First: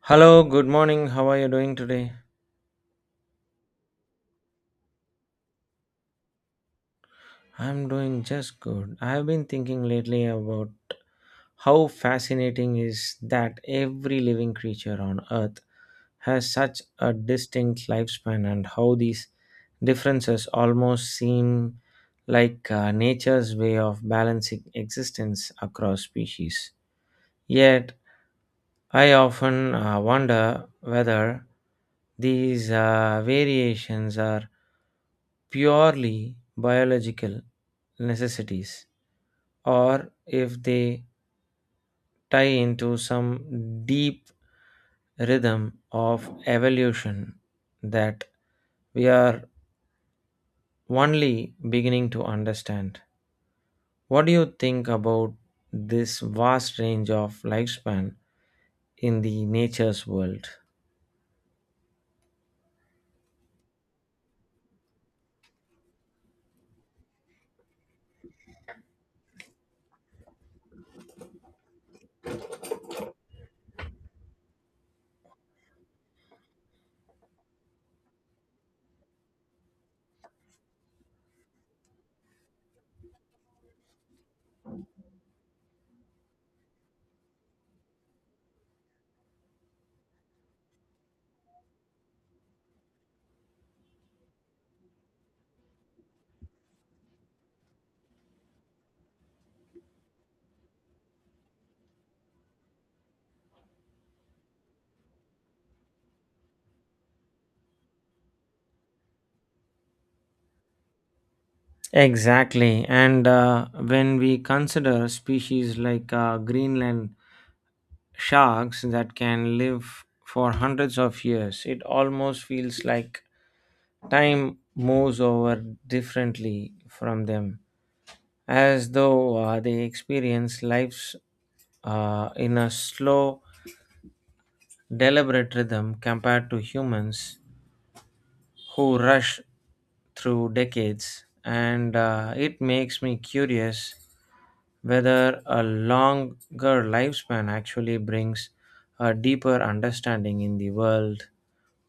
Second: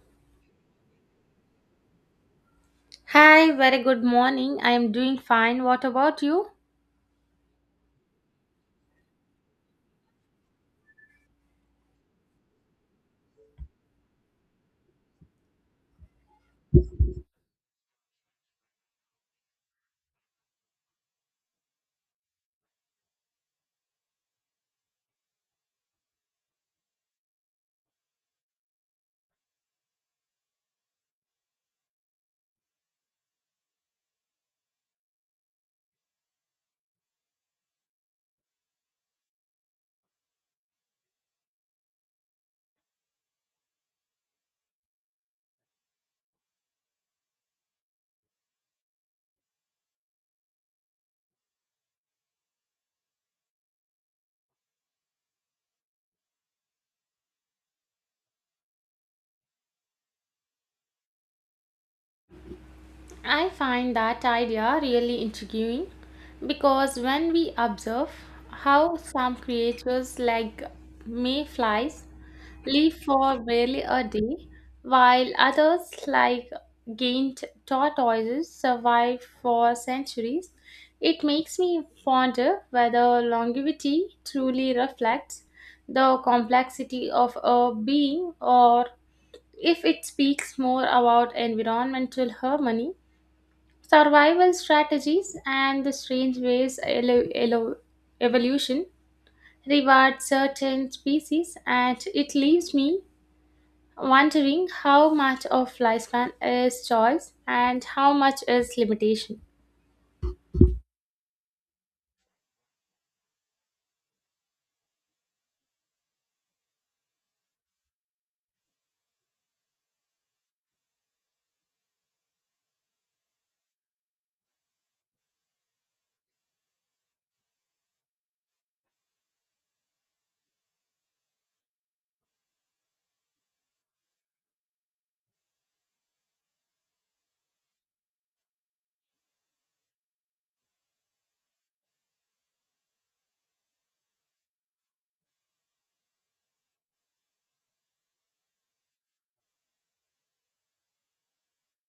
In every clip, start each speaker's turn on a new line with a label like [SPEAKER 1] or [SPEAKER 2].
[SPEAKER 1] Hello, good morning. How are you doing today?
[SPEAKER 2] Hi, very good morning. I am doing fine. What about you?
[SPEAKER 1] I'm doing just good. I have been thinking lately about how fascinating is that every living creature on earth has such a distinct lifespan and how these differences almost seem like nature's way of balancing existence across species. Yet I often wonder whether these variations are purely biological necessities or if they tie into some deep rhythm of evolution that we are only beginning to understand. What do you think about this vast range of lifespan in the nature's world?
[SPEAKER 2] I find that idea really intriguing because when we observe how some creatures like mayflies live for barely a day, while others like giant tortoises survive for centuries, it makes me wonder whether longevity truly reflects the complexity of a being or if it speaks more about environmental harmony, survival strategies, and the strange ways evolution rewards certain species, and it leaves me wondering how much of lifespan is choice and how much is limitation.
[SPEAKER 1] Exactly. And when we consider species like Greenland sharks that can live for hundreds of years, it almost feels like time moves over differently from them, as though they experience lives in a slow, deliberate rhythm compared to humans who rush through decades. And it makes me curious whether a longer lifespan actually brings a deeper understanding in the world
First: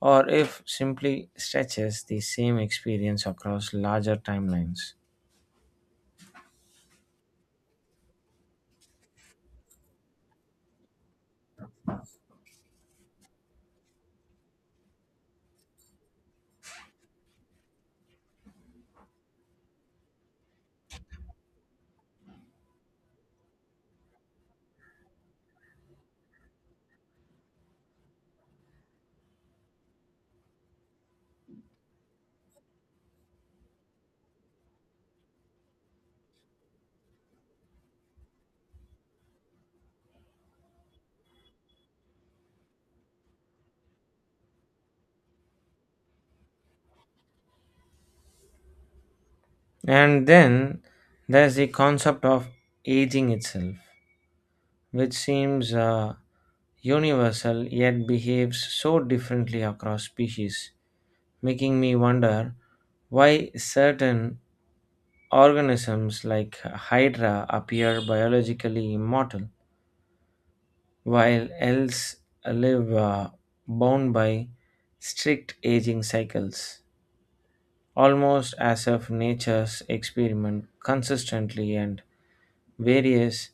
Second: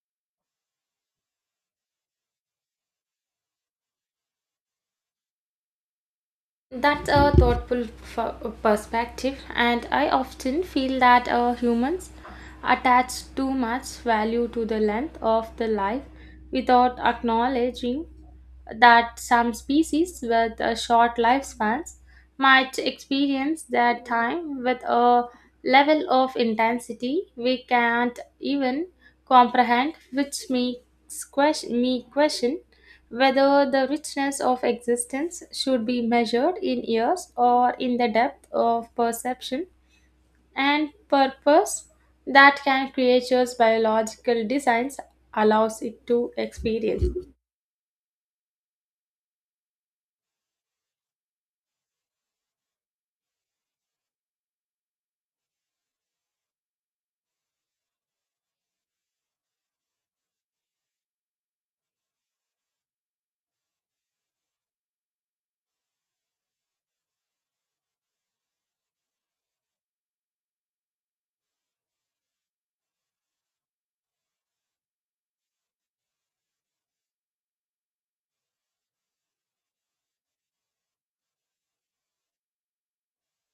[SPEAKER 1] or if simply stretches the same experience across larger timelines.
[SPEAKER 2] That's a thoughtful f- perspective, and I often feel that humans attach too much value to the length of the life without acknowledging that some species with short lifespans might experience their time with a level of intensity we can't even comprehend, which makes me question whether the richness of existence should be measured in years or in the depth of perception and purpose that can creature's biological designs allows it to experience.
[SPEAKER 1] And then there's the concept of aging itself, which seems universal yet behaves so differently across species, making me wonder why certain organisms like Hydra appear biologically immortal, while elves live bound by strict aging cycles, almost as if nature's experiment consistently and various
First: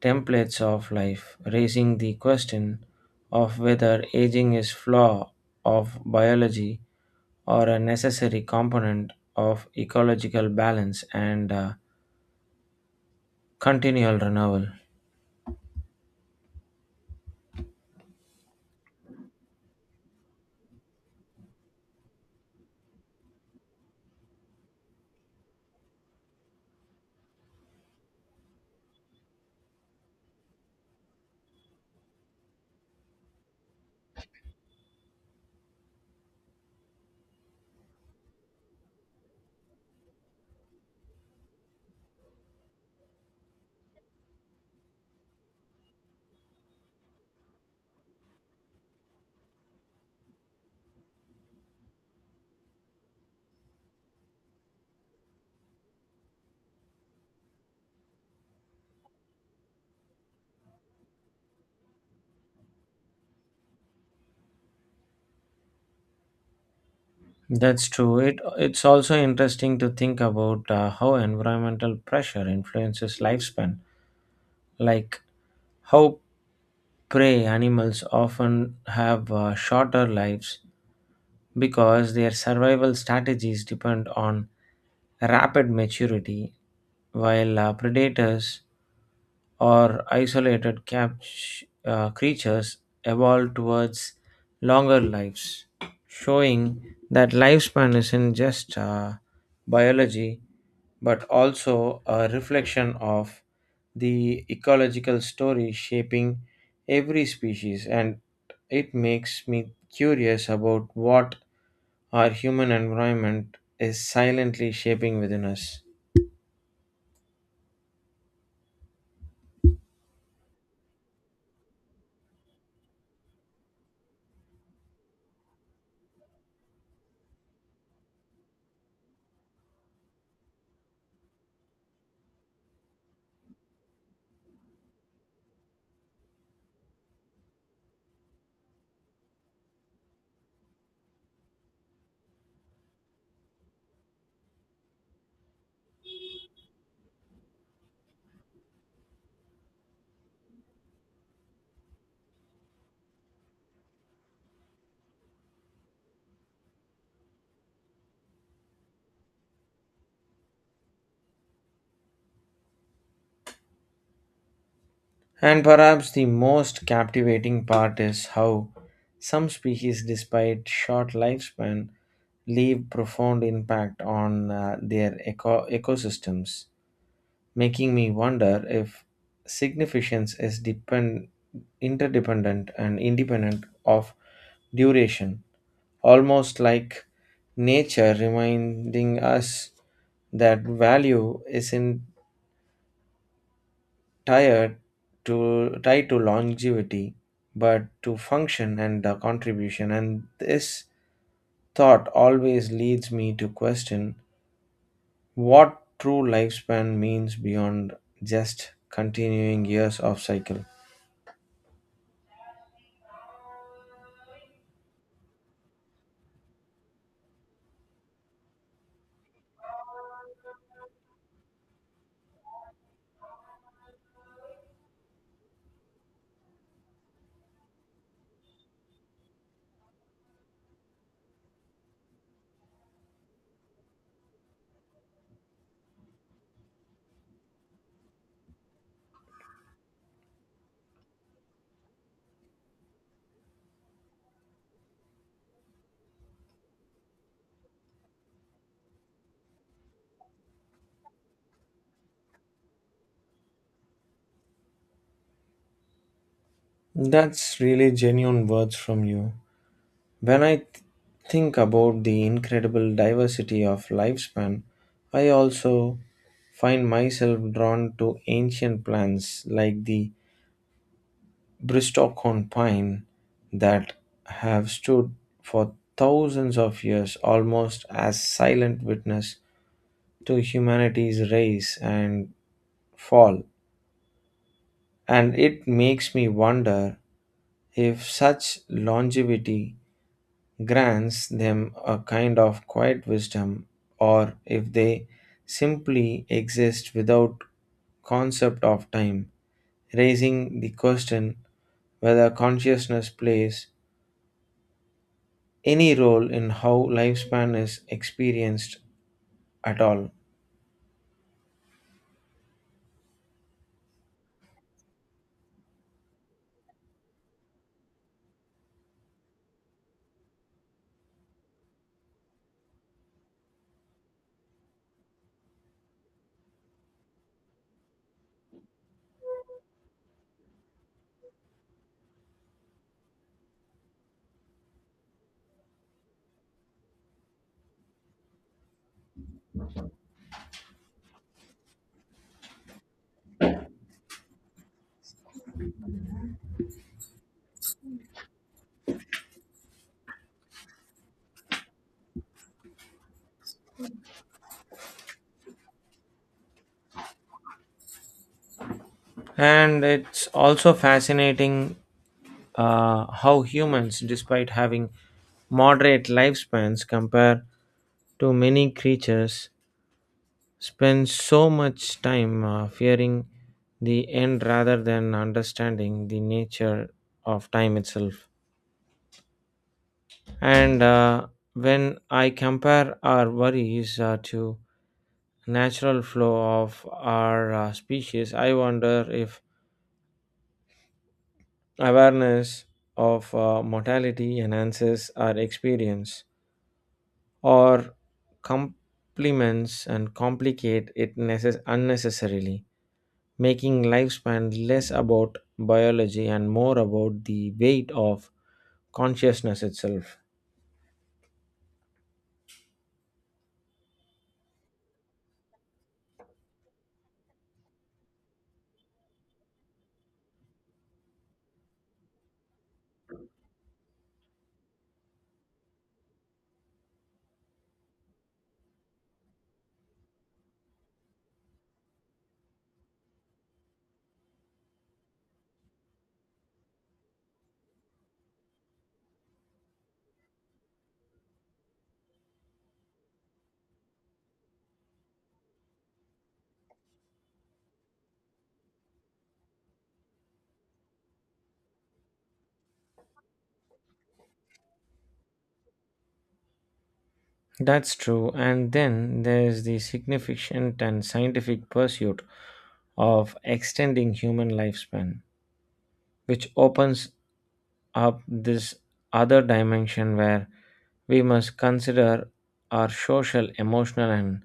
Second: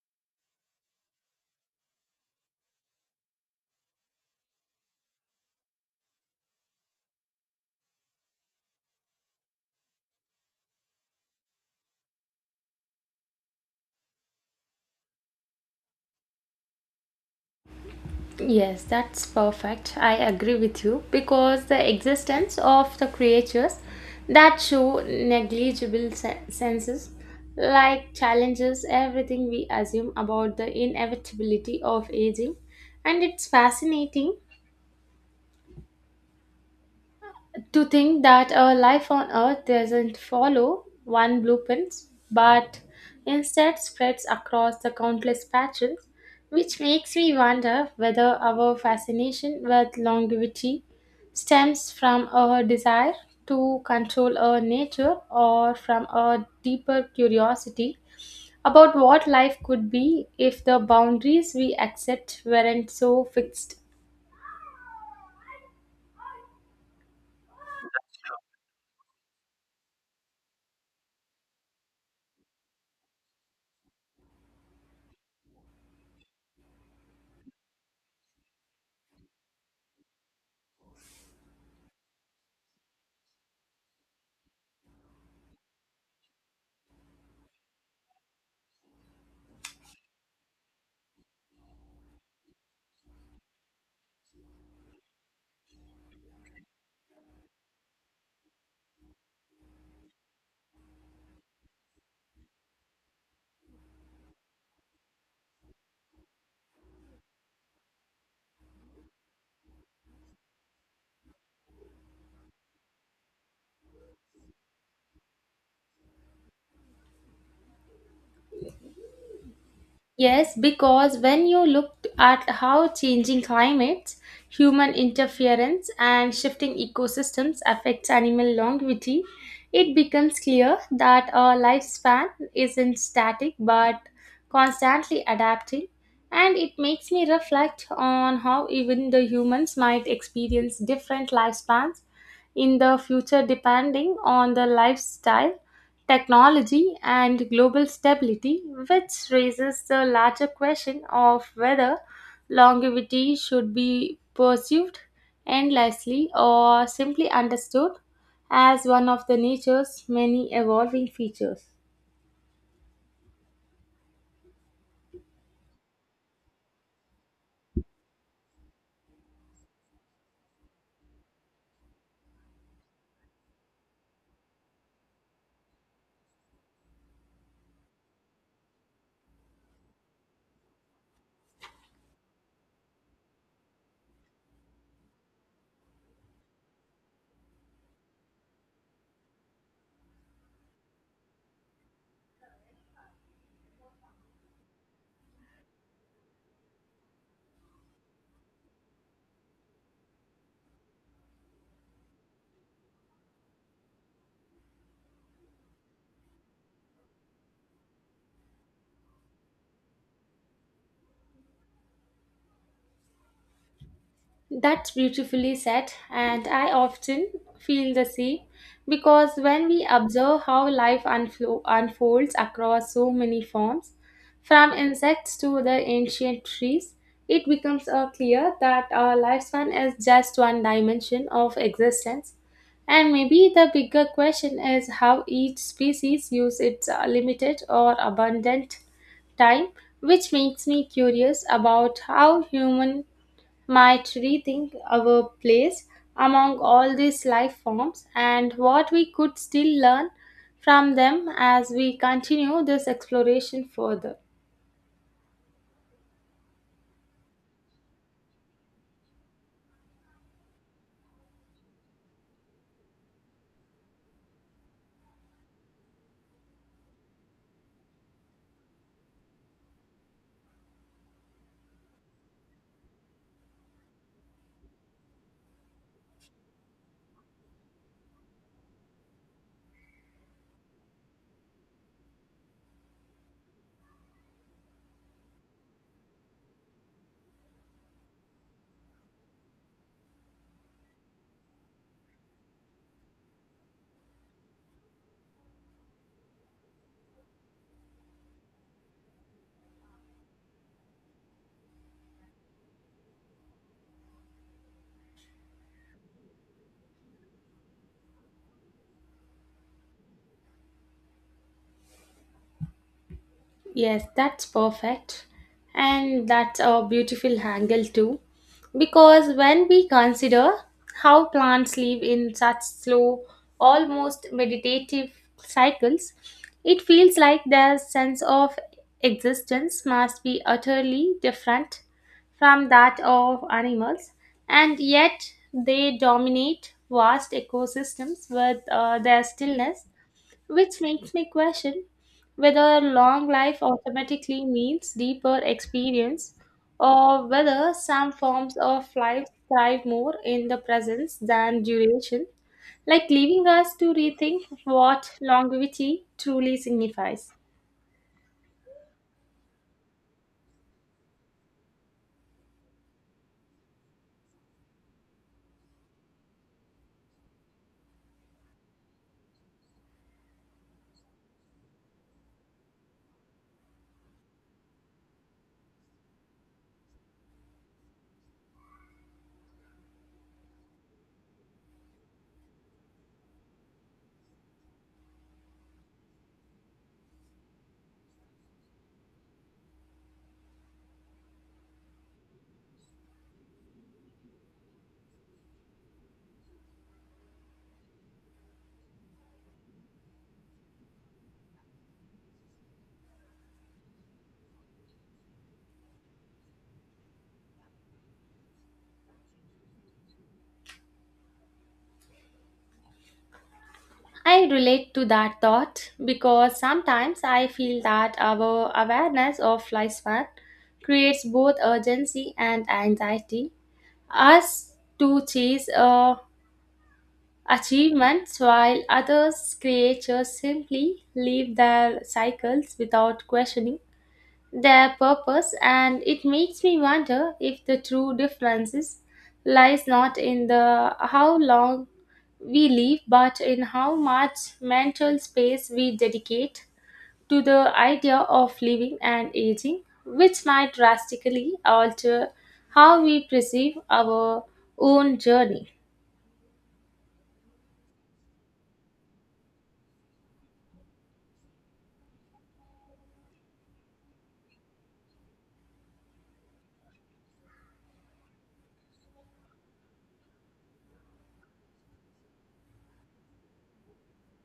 [SPEAKER 1] templates of life, raising the question of whether aging is flaw of biology or a necessary component of ecological balance and continual renewal.
[SPEAKER 2] Yes, that's perfect. I agree with you, because the existence of the creatures that show negligible senses like challenges everything we assume about the inevitability of aging, and it's fascinating to think that our life on Earth doesn't follow one blueprint, but instead spreads across the countless patterns, which makes me wonder whether our fascination with longevity stems from our desire to control our nature or from a deeper curiosity about what life could be if the boundaries we accept weren't so fixed.
[SPEAKER 1] That's true. It's also interesting to think about how environmental pressure influences lifespan, like how prey animals often have shorter lives because their survival strategies depend on rapid maturity, while predators or isolated creatures evolved towards longer lives, showing that lifespan isn't just biology but also a reflection of the ecological story shaping every species and it makes me curious about what our human environment is silently shaping within us.
[SPEAKER 2] Yes, because when you look at how changing climates, human interference, and shifting ecosystems affects animal longevity, it becomes clear that our lifespan isn't static but constantly adapting. And it makes me reflect on how even the humans might experience different lifespans in the future depending on the lifestyle, technology, and global stability, which raises the larger question of whether longevity should be pursued endlessly or simply understood as one of the nature's many evolving features.
[SPEAKER 1] And perhaps the most captivating part is how some species, despite short lifespan, leave profound impact on their ecosystems, making me wonder if significance is interdependent and independent of duration, almost like nature reminding us that value isn't tied tied to longevity, but to function and the contribution. And this thought always leads me to question what true lifespan means beyond just continuing years of cycle.
[SPEAKER 2] That's beautifully said, and I often feel the same because when we observe how life unfolds across so many forms, from insects to the ancient trees, it becomes clear that our lifespan is just one dimension of existence. And maybe the bigger question is how each species uses its limited or abundant time, which makes me curious about how human might rethink our place among all these life forms and what we could still learn from them as we continue this exploration further.
[SPEAKER 1] That's really genuine words from you. When I think about the incredible diversity of lifespan, I also find myself drawn to ancient plants like the Bristlecone pine that have stood for thousands of years almost as silent witness to humanity's rise and fall. And it makes me wonder if such longevity grants them a kind of quiet wisdom or if they simply exist without concept of time, raising the question whether consciousness plays any role in how lifespan is experienced at all.
[SPEAKER 2] Yes, that's perfect. And that's a beautiful angle too. Because when we consider how plants live in such slow, almost meditative cycles, it feels like their sense of existence must be utterly different from that of animals, and yet they dominate vast ecosystems with their stillness, which makes me question whether long life automatically means deeper experience or whether some forms of life thrive more in the presence than duration, like leaving us to rethink what longevity truly signifies.
[SPEAKER 1] And it's also fascinating how humans, despite having moderate lifespans compared to many creatures, spend so much time fearing the end rather than understanding the nature of time itself. And when I compare our worries to natural flow of our species, I wonder if awareness of mortality enhances our experience or complements and unnecessarily, making lifespan less about biology and more about the weight of consciousness itself.
[SPEAKER 2] I relate to that thought because sometimes I feel that our awareness of lifespan creates both urgency and anxiety. Us to chase a achievements while others creatures simply live their cycles without questioning their purpose, and it makes me wonder if the true differences lies not in the how long we live but in how much mental space we dedicate to the idea of living and aging, which might drastically alter how we perceive our own journey.
[SPEAKER 1] That's true. And then there's the significant and scientific pursuit of extending human lifespan, which opens up this other dimension where we must consider our social, emotional, and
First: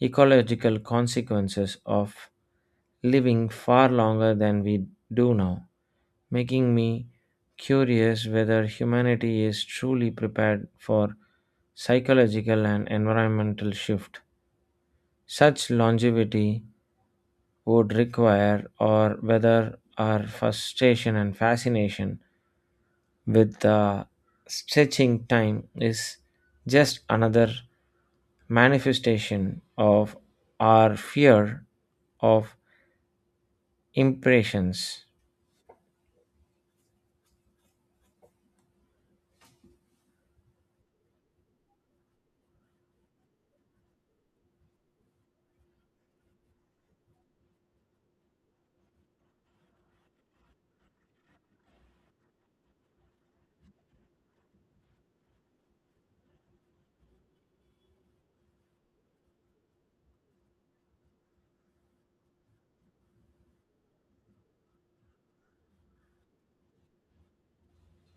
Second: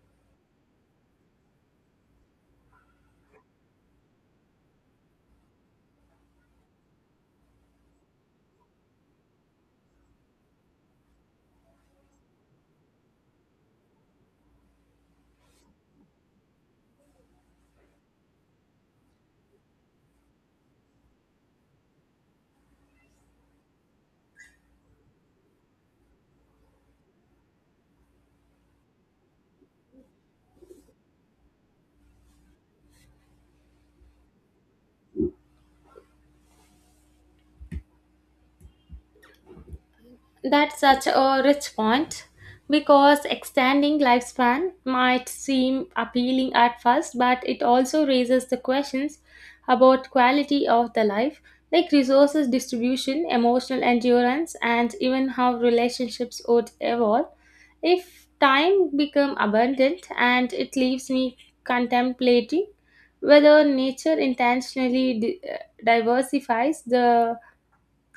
[SPEAKER 1] ecological consequences of living far longer than we do now, making me curious whether humanity is truly prepared for psychological and environmental shift such longevity would require or whether our frustration and fascination with the stretching time is just another manifestation of our fear of impressions.
[SPEAKER 2] That's such a rich point because extending lifespan might seem appealing at first, but it also raises the questions about quality of the life, like resources distribution, emotional endurance, and even how relationships would evolve if time become abundant, and it leaves me contemplating whether nature intentionally diversifies the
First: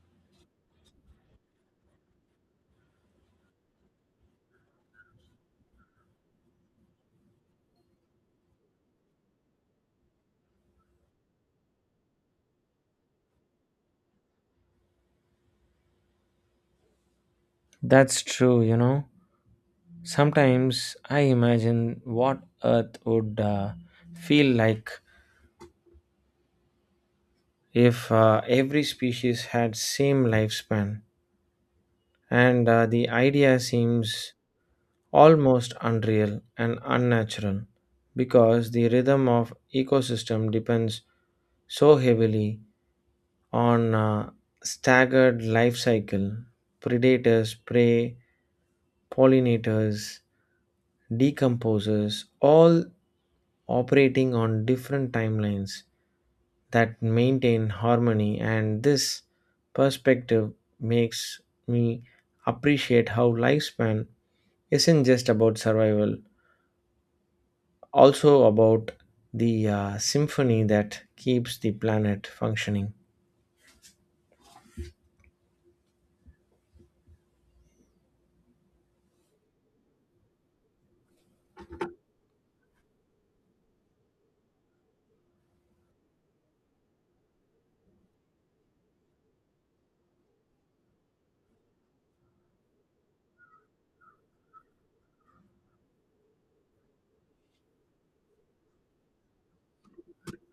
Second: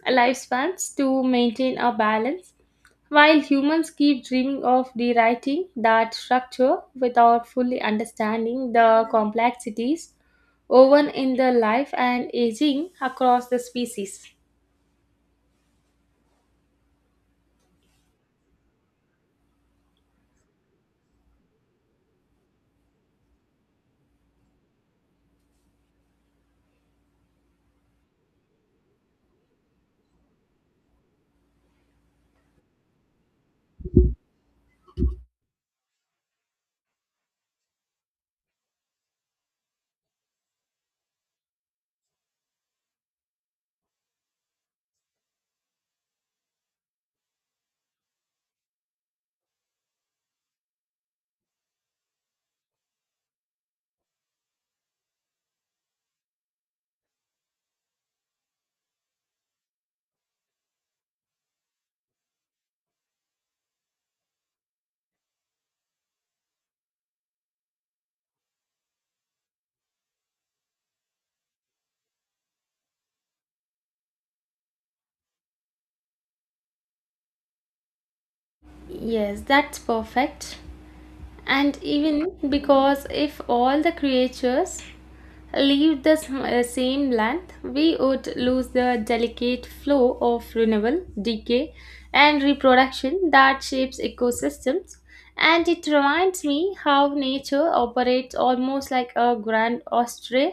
[SPEAKER 2] lifespans to maintain a balance while humans keep dreaming of rewriting that structure without fully understanding the complexities woven in the life and aging across the species.
[SPEAKER 1] That's true, you know. Sometimes I imagine what Earth would feel like if every species had same lifespan, and the idea seems almost unreal and unnatural because the rhythm of ecosystem depends so heavily on a staggered life cycle, predators, prey, pollinators, decomposers all operating on different timelines that maintain harmony and this perspective makes me appreciate how lifespan isn't just about survival, also about the symphony that keeps the planet functioning.
[SPEAKER 2] Yes, that's perfect. And even because if all the creatures leave the same length, we would lose the delicate flow of renewal, decay, and reproduction that shapes ecosystems. And it reminds me how nature operates almost like a grand orchestra,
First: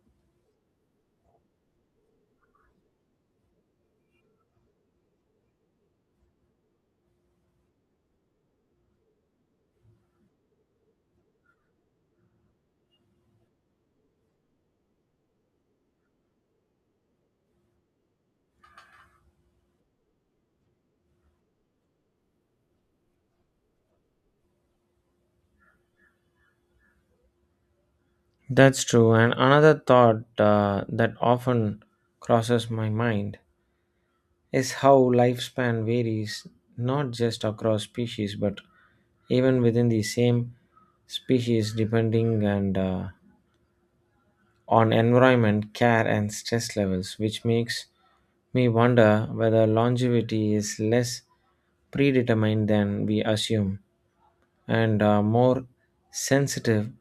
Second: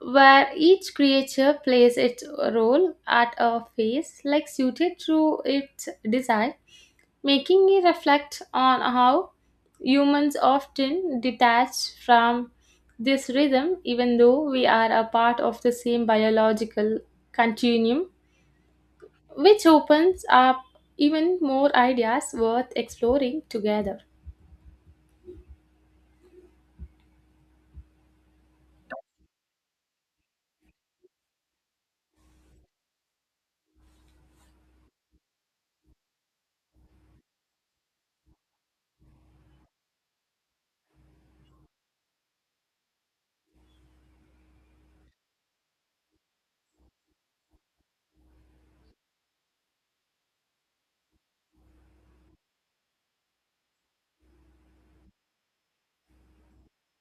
[SPEAKER 2] where each creature plays its role at a phase, like suited to its design, making me reflect on how humans often detach from this rhythm, even though we are a part of the same biological continuum, which opens up even more ideas worth exploring together.
[SPEAKER 1] That's true. And another thought that often crosses my mind is how lifespan varies not just across species but even within the same species depending and on environment care and stress levels which makes me wonder whether longevity is less predetermined than we assume and more sensitive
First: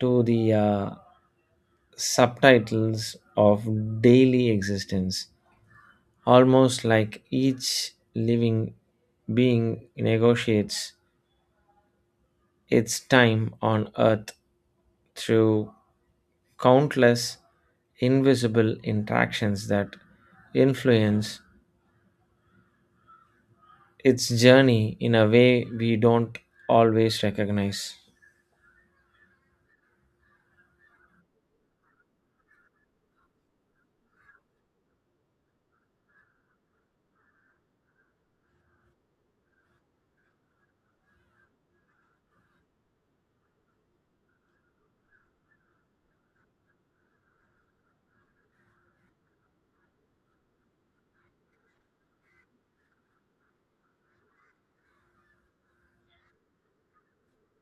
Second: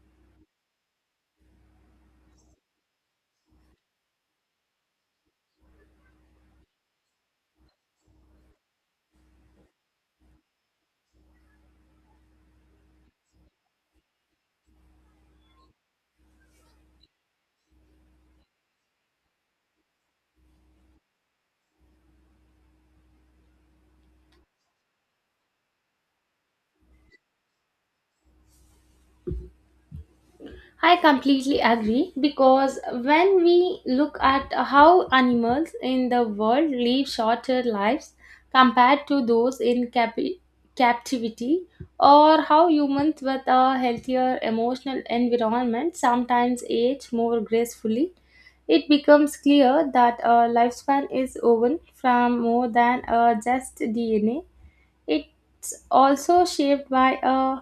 [SPEAKER 1] to the subtitles of daily existence, almost like each living being negotiates its time on earth through countless invisible interactions that influence its journey in a way we don't always recognize.
[SPEAKER 2] I completely agree because when we look at how animals in the world live shorter lives compared to those in captivity, or how humans with a healthier emotional environment sometimes age more gracefully, it becomes clear that a lifespan is woven from more than just DNA. It's also shaped by a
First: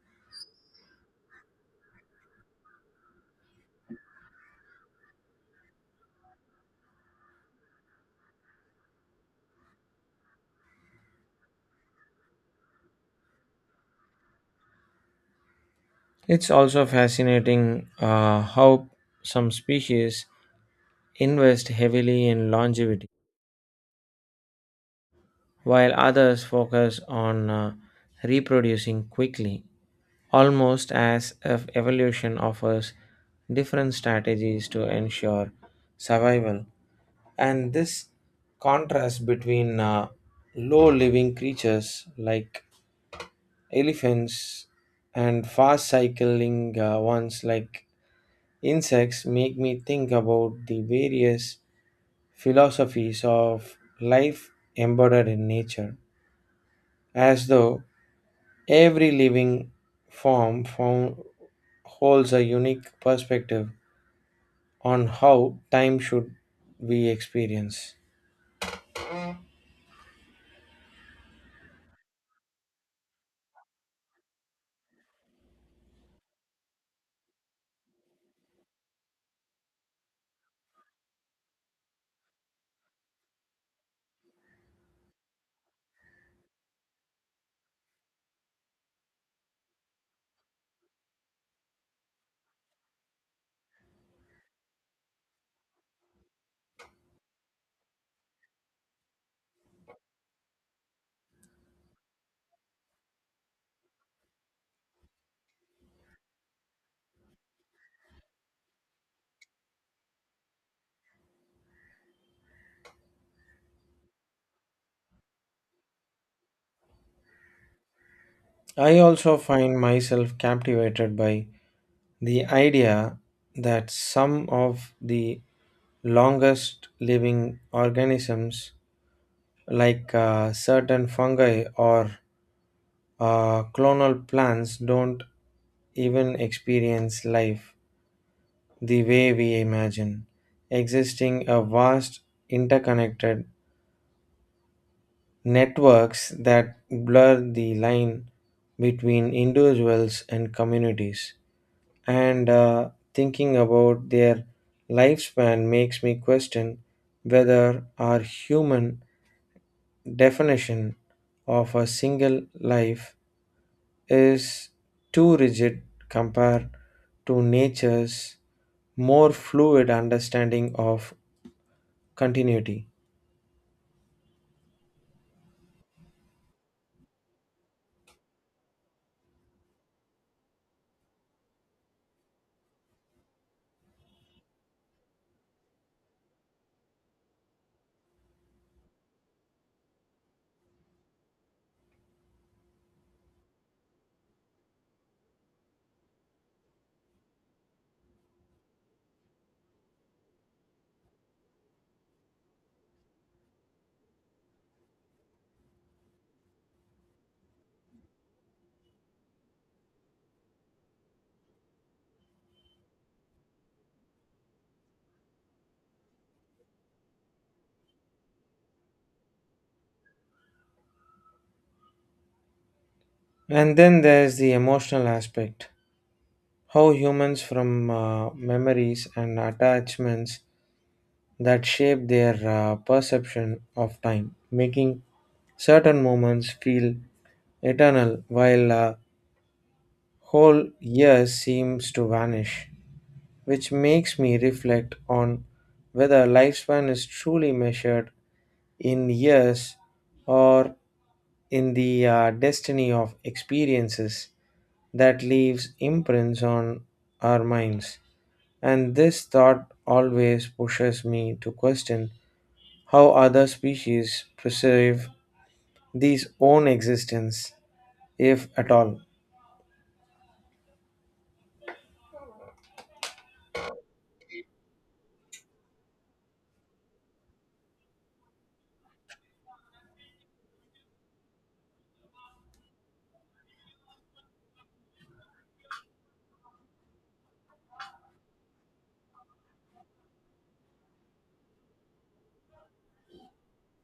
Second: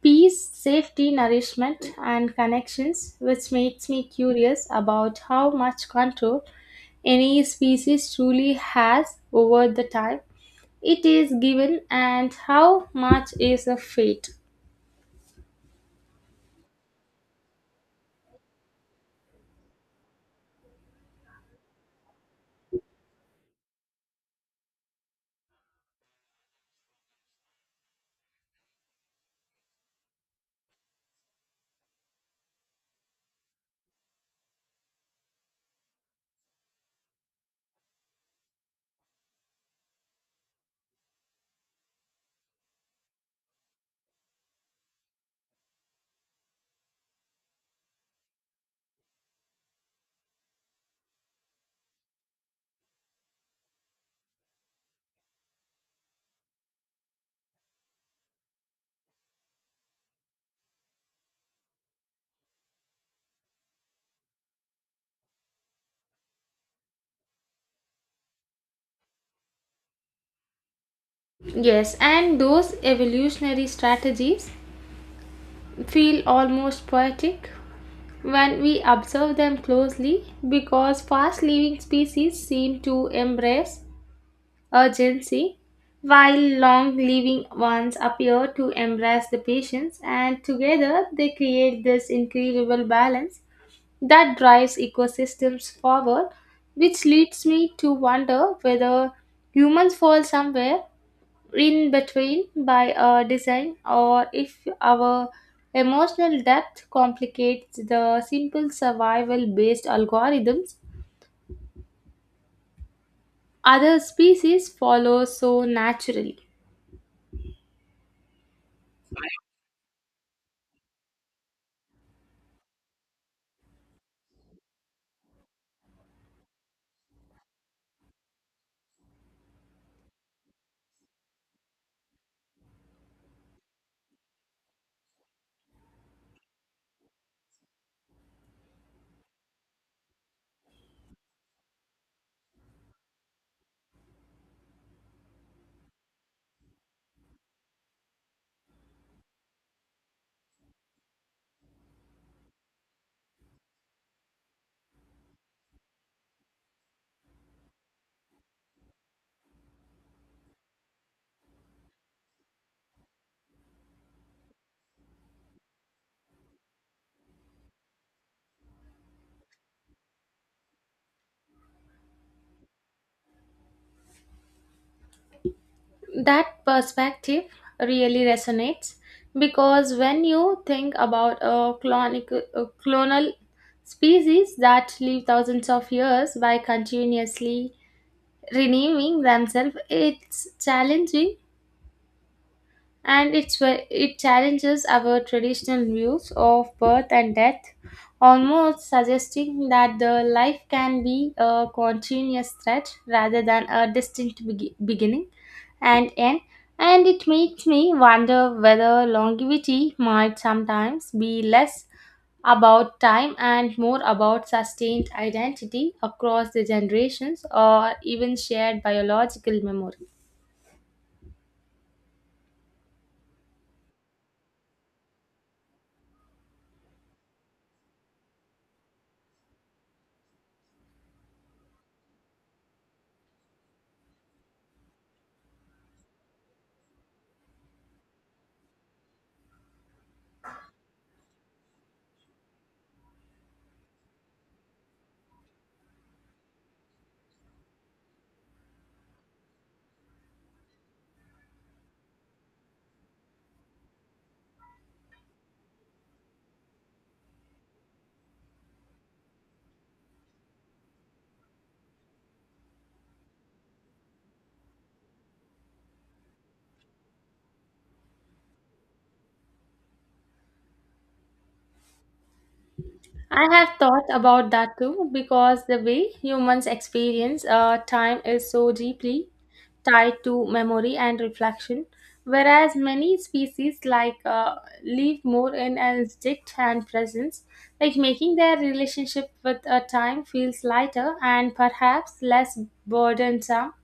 [SPEAKER 2] peace, safety, nourishment, and connections, which makes me curious about how much control any species truly has over the time it is given and how much is a fate.
[SPEAKER 1] It's also fascinating how some species invest heavily in longevity, while others focus on reproducing quickly, almost as if evolution offers different strategies to ensure survival. And this contrast between low living creatures like elephants and fast cycling ones like insects make me think about the various philosophies of life embodied in nature, as though every living form found, holds a unique perspective on how time should be experienced.
[SPEAKER 2] Yes, and those evolutionary strategies feel almost poetic when we observe them closely because fast living species seem to embrace urgency, while long living ones appear to embrace the patience, and together they create this incredible balance that drives ecosystems forward, which leads me to wonder whether humans fall somewhere in between by design, or if our emotional depth complicates the simple survival based algorithms other species follow so naturally.
[SPEAKER 1] I also find myself captivated by the idea that some of the longest living organisms, like certain fungi or clonal plants don't even experience life the way we imagine, existing a vast interconnected networks that blur the line between individuals and communities. And thinking about their lifespan makes me question whether our human definition of a single life is too rigid compared to nature's more fluid understanding of continuity.
[SPEAKER 2] That perspective really resonates because when you think about a clonal species that live thousands of years by continuously renewing themselves, it's challenging, and it challenges our traditional views of birth and death, almost suggesting that the life can be a continuous threat rather than a distinct beginning and N, and it makes me wonder whether longevity might sometimes be less about time and more about sustained identity across the generations or even shared biological memory.
[SPEAKER 1] And then there's the emotional aspect, how humans from memories and attachments that shape their perception of time, making certain moments feel eternal while whole years seems to vanish, which makes me reflect on whether lifespan is truly measured in years or in the destiny of experiences that leaves imprints on our minds and this thought always pushes me to question how other species preserve these own existence, if at all.
[SPEAKER 2] I have thought about that too because the way humans experience time is so deeply tied to memory and reflection, whereas many species like live more in an instinct and presence, like making their relationship with a time feels lighter and perhaps less burdensome,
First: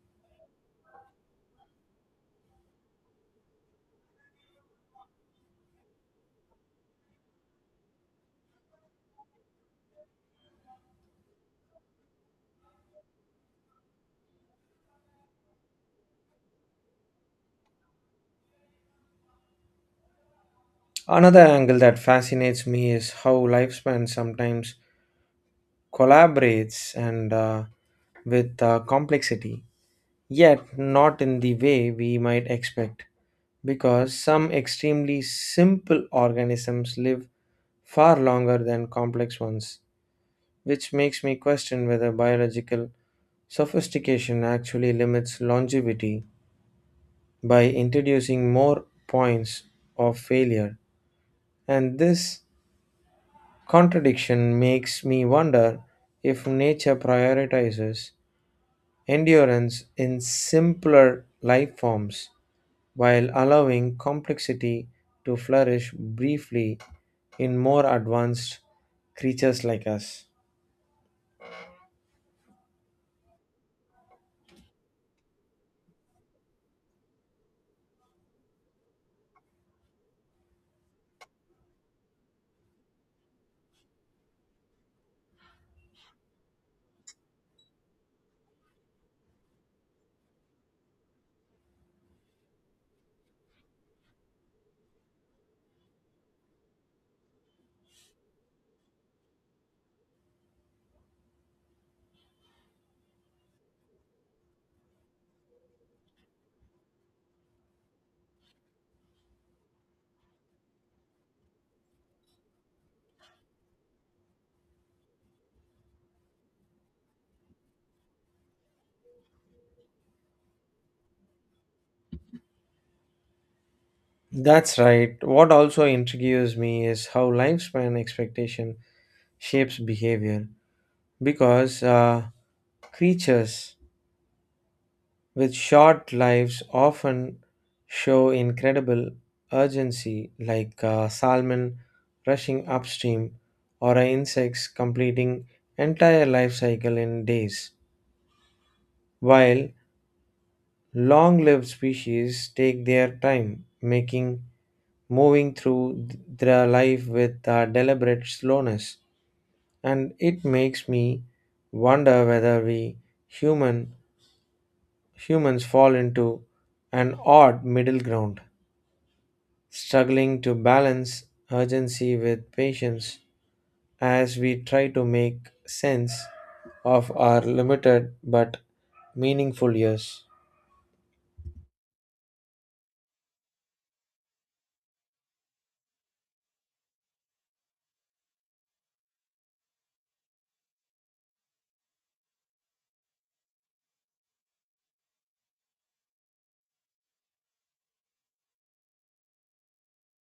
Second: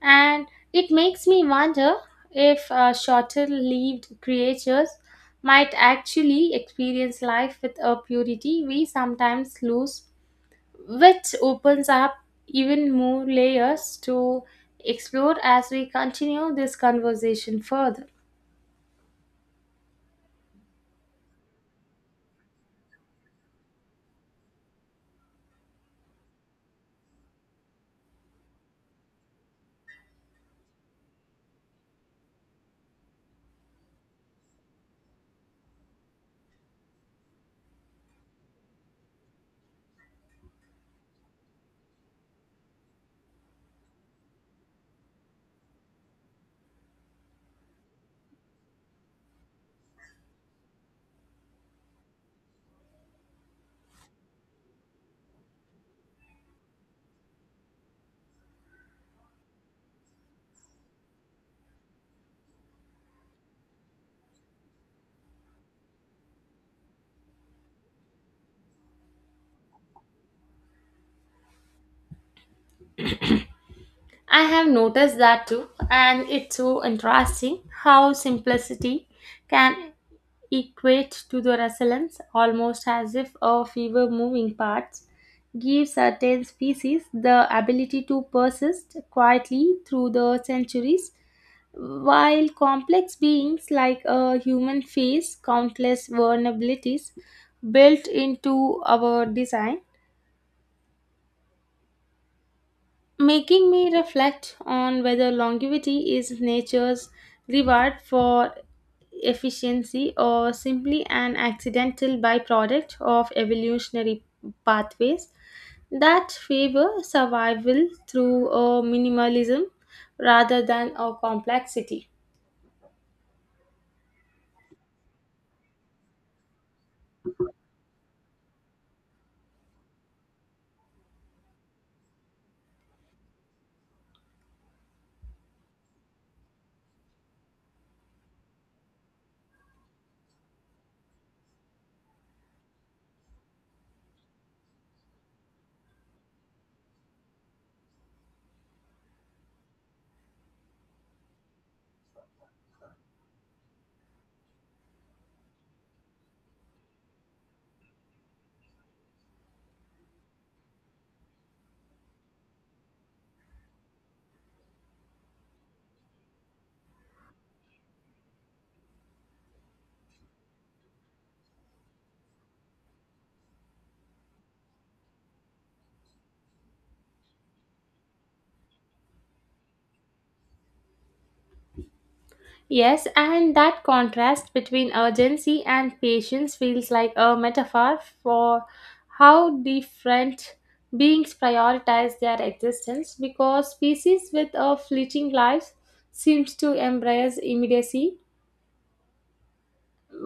[SPEAKER 2] and it makes me wonder if shorter lived creatures might actually experience life with a purity we sometimes lose, which opens up even more layers to explore as we continue this conversation further.
[SPEAKER 1] Another angle that fascinates me is how lifespan sometimes collaborates and with complexity, yet not in the way we might expect, because some extremely simple organisms live far longer than complex ones, which makes me question whether biological sophistication actually limits longevity by introducing more points of failure. And this contradiction makes me wonder if nature prioritizes endurance in simpler life forms while allowing complexity to flourish briefly in more advanced creatures like us.
[SPEAKER 2] I have noticed that too, and it's so interesting how simplicity can equate to the resilience, almost as if a fewer moving parts give certain species the ability to persist quietly through the centuries, while complex beings like a human face countless vulnerabilities built into our design, making me reflect on whether longevity is nature's reward for efficiency or simply an accidental byproduct of evolutionary pathways that favor survival through a minimalism rather than a complexity.
[SPEAKER 1] That's right. What also intrigues me is how lifespan expectation shapes behavior because creatures with short lives often show incredible urgency, like a salmon rushing upstream or a insects completing entire life cycle in days, while long-lived species take their time, making moving through their life with a deliberate slowness. And it makes me wonder whether we human humans fall into an odd middle ground, struggling to balance urgency with patience as we try to make sense of our limited but meaningful years.
[SPEAKER 2] Yes, and that contrast between urgency and patience feels like a metaphor for how different beings prioritize their existence, because species with a fleeting life seems to embrace immediacy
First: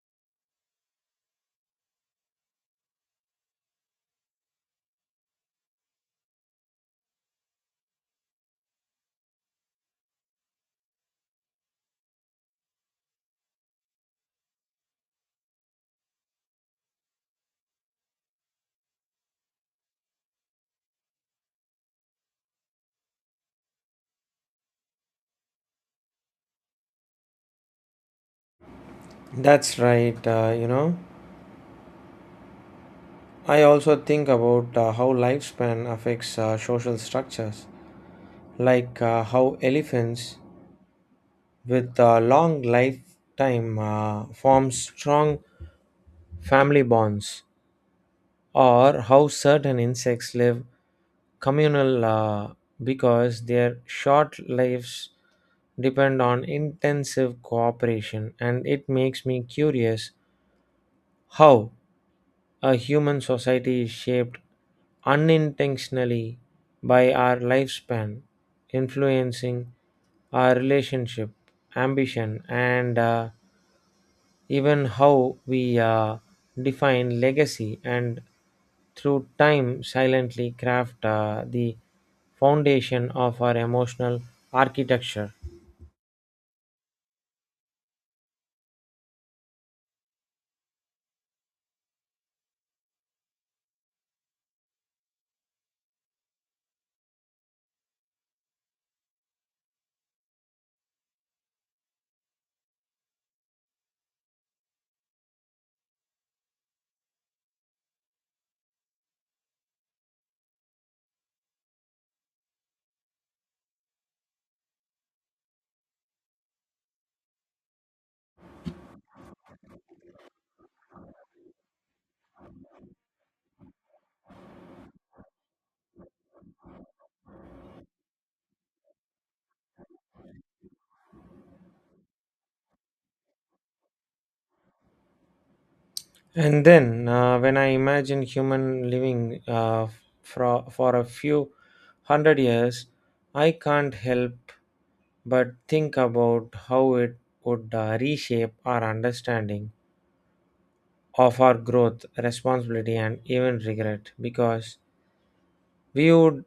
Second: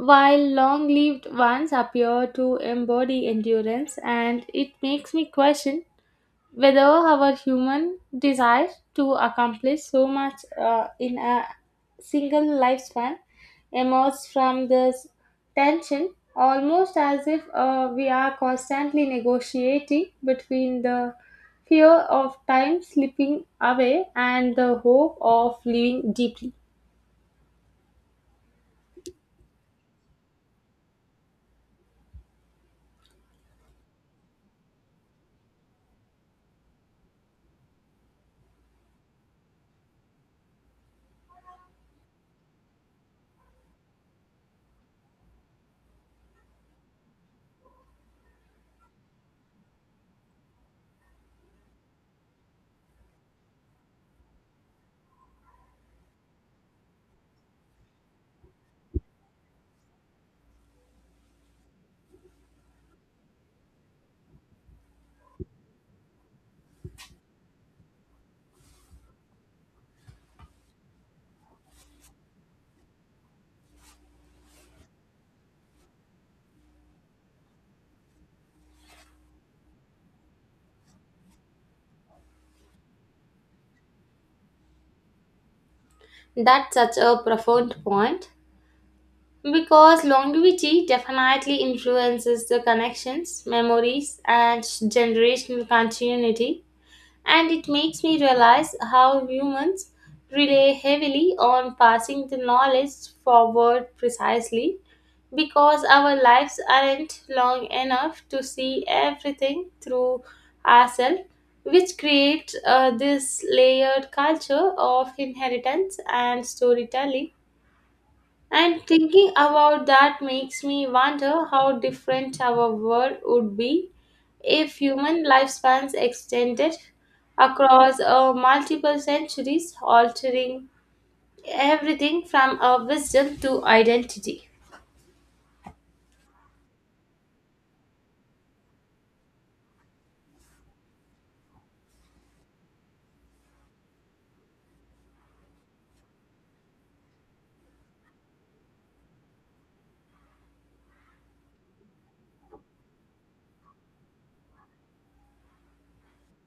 [SPEAKER 2] while long-lived ones appear to embody endurance, and it makes me question whether our human desire to accomplish so much in a single lifespan emerges from this tension, almost as if we are constantly negotiating between the fear of time slipping away and the hope of living deeply.
[SPEAKER 1] That's right, you know. I also think about how lifespan affects social structures, like how elephants with a long lifetime form strong family bonds, or how certain insects live communal because their short lives depend on intensive cooperation and it makes me curious how a human society is shaped unintentionally by our lifespan influencing our relationship ambition and even how we define legacy and through time silently craft the foundation of our emotional architecture.
[SPEAKER 2] That's such a profound point because longevity definitely influences the connections, memories, and generational continuity, and it makes me realize how humans rely heavily on passing the knowledge forward precisely because our lives aren't long enough to see everything through ourselves, which creates this layered culture of inheritance and storytelling, and thinking about that makes me wonder how different our world would be if human lifespans extended across multiple centuries, altering everything from our wisdom to identity.
[SPEAKER 1] And then when I imagine human living for a few hundred years I can't help but think about how it would reshape our understanding of our growth responsibility and even regret because we would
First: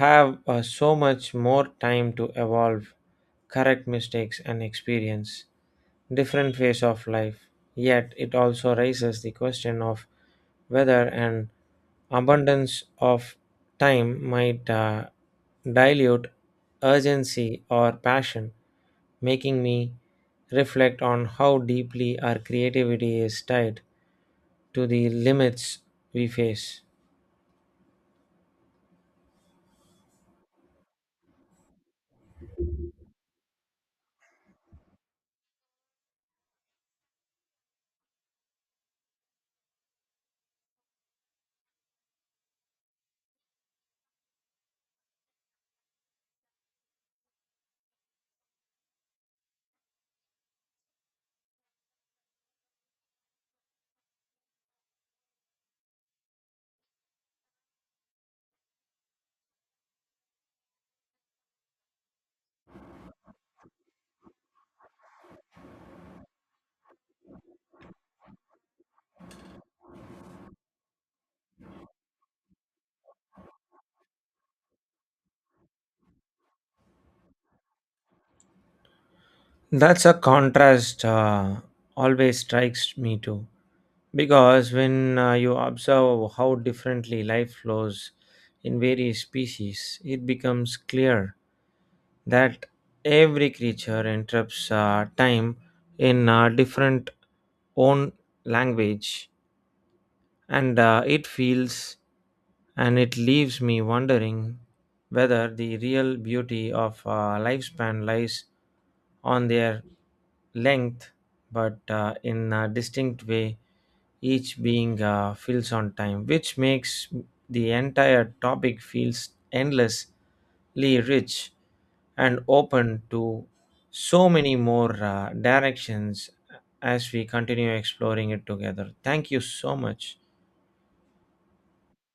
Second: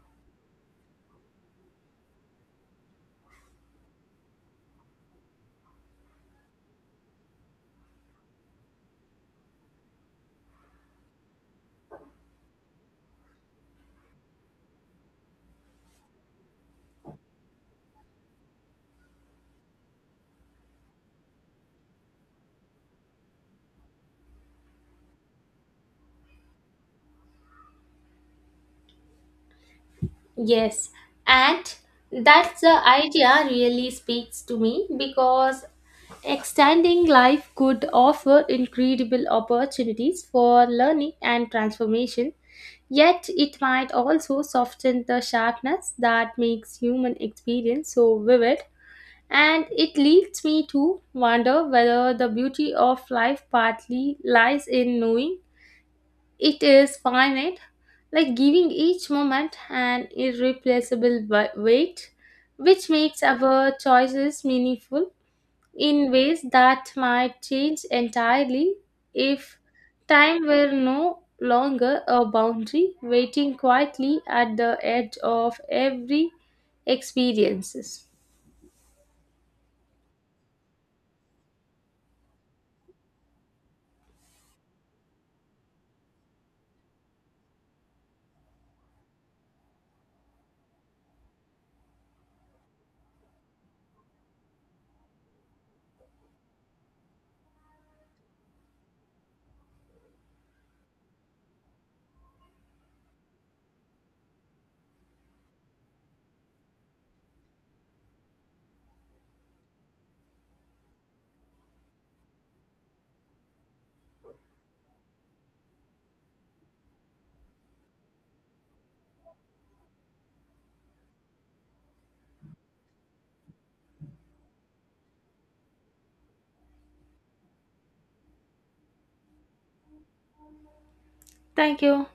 [SPEAKER 1] have so much more time to evolve, correct mistakes, and experience different phase of life. Yet it also raises the question of whether an abundance of time might dilute urgency or passion, making me reflect on how deeply our creativity is tied to the limits we face.
[SPEAKER 2] Yes, and that's the idea really speaks to me because extending life could offer incredible opportunities for learning and transformation, yet, it might also soften the sharpness that makes human experience so vivid. And it leads me to wonder whether the beauty of life partly lies in knowing it is finite, like giving each moment an irreplaceable weight, which makes our choices meaningful in ways that might change entirely if time were no longer a boundary waiting quietly at the edge of every experiences.
[SPEAKER 1] That's a contrast always strikes me too. Because when you observe how differently life flows in various species, it becomes clear that every creature interrupts time in a different own language and it feels and it leaves me wondering whether the real beauty of lifespan lies on their length but in a distinct way each being fills on time which makes the entire topic feels endlessly rich and open to so many more directions as we continue exploring it together. Thank you so much.
[SPEAKER 2] Thank you.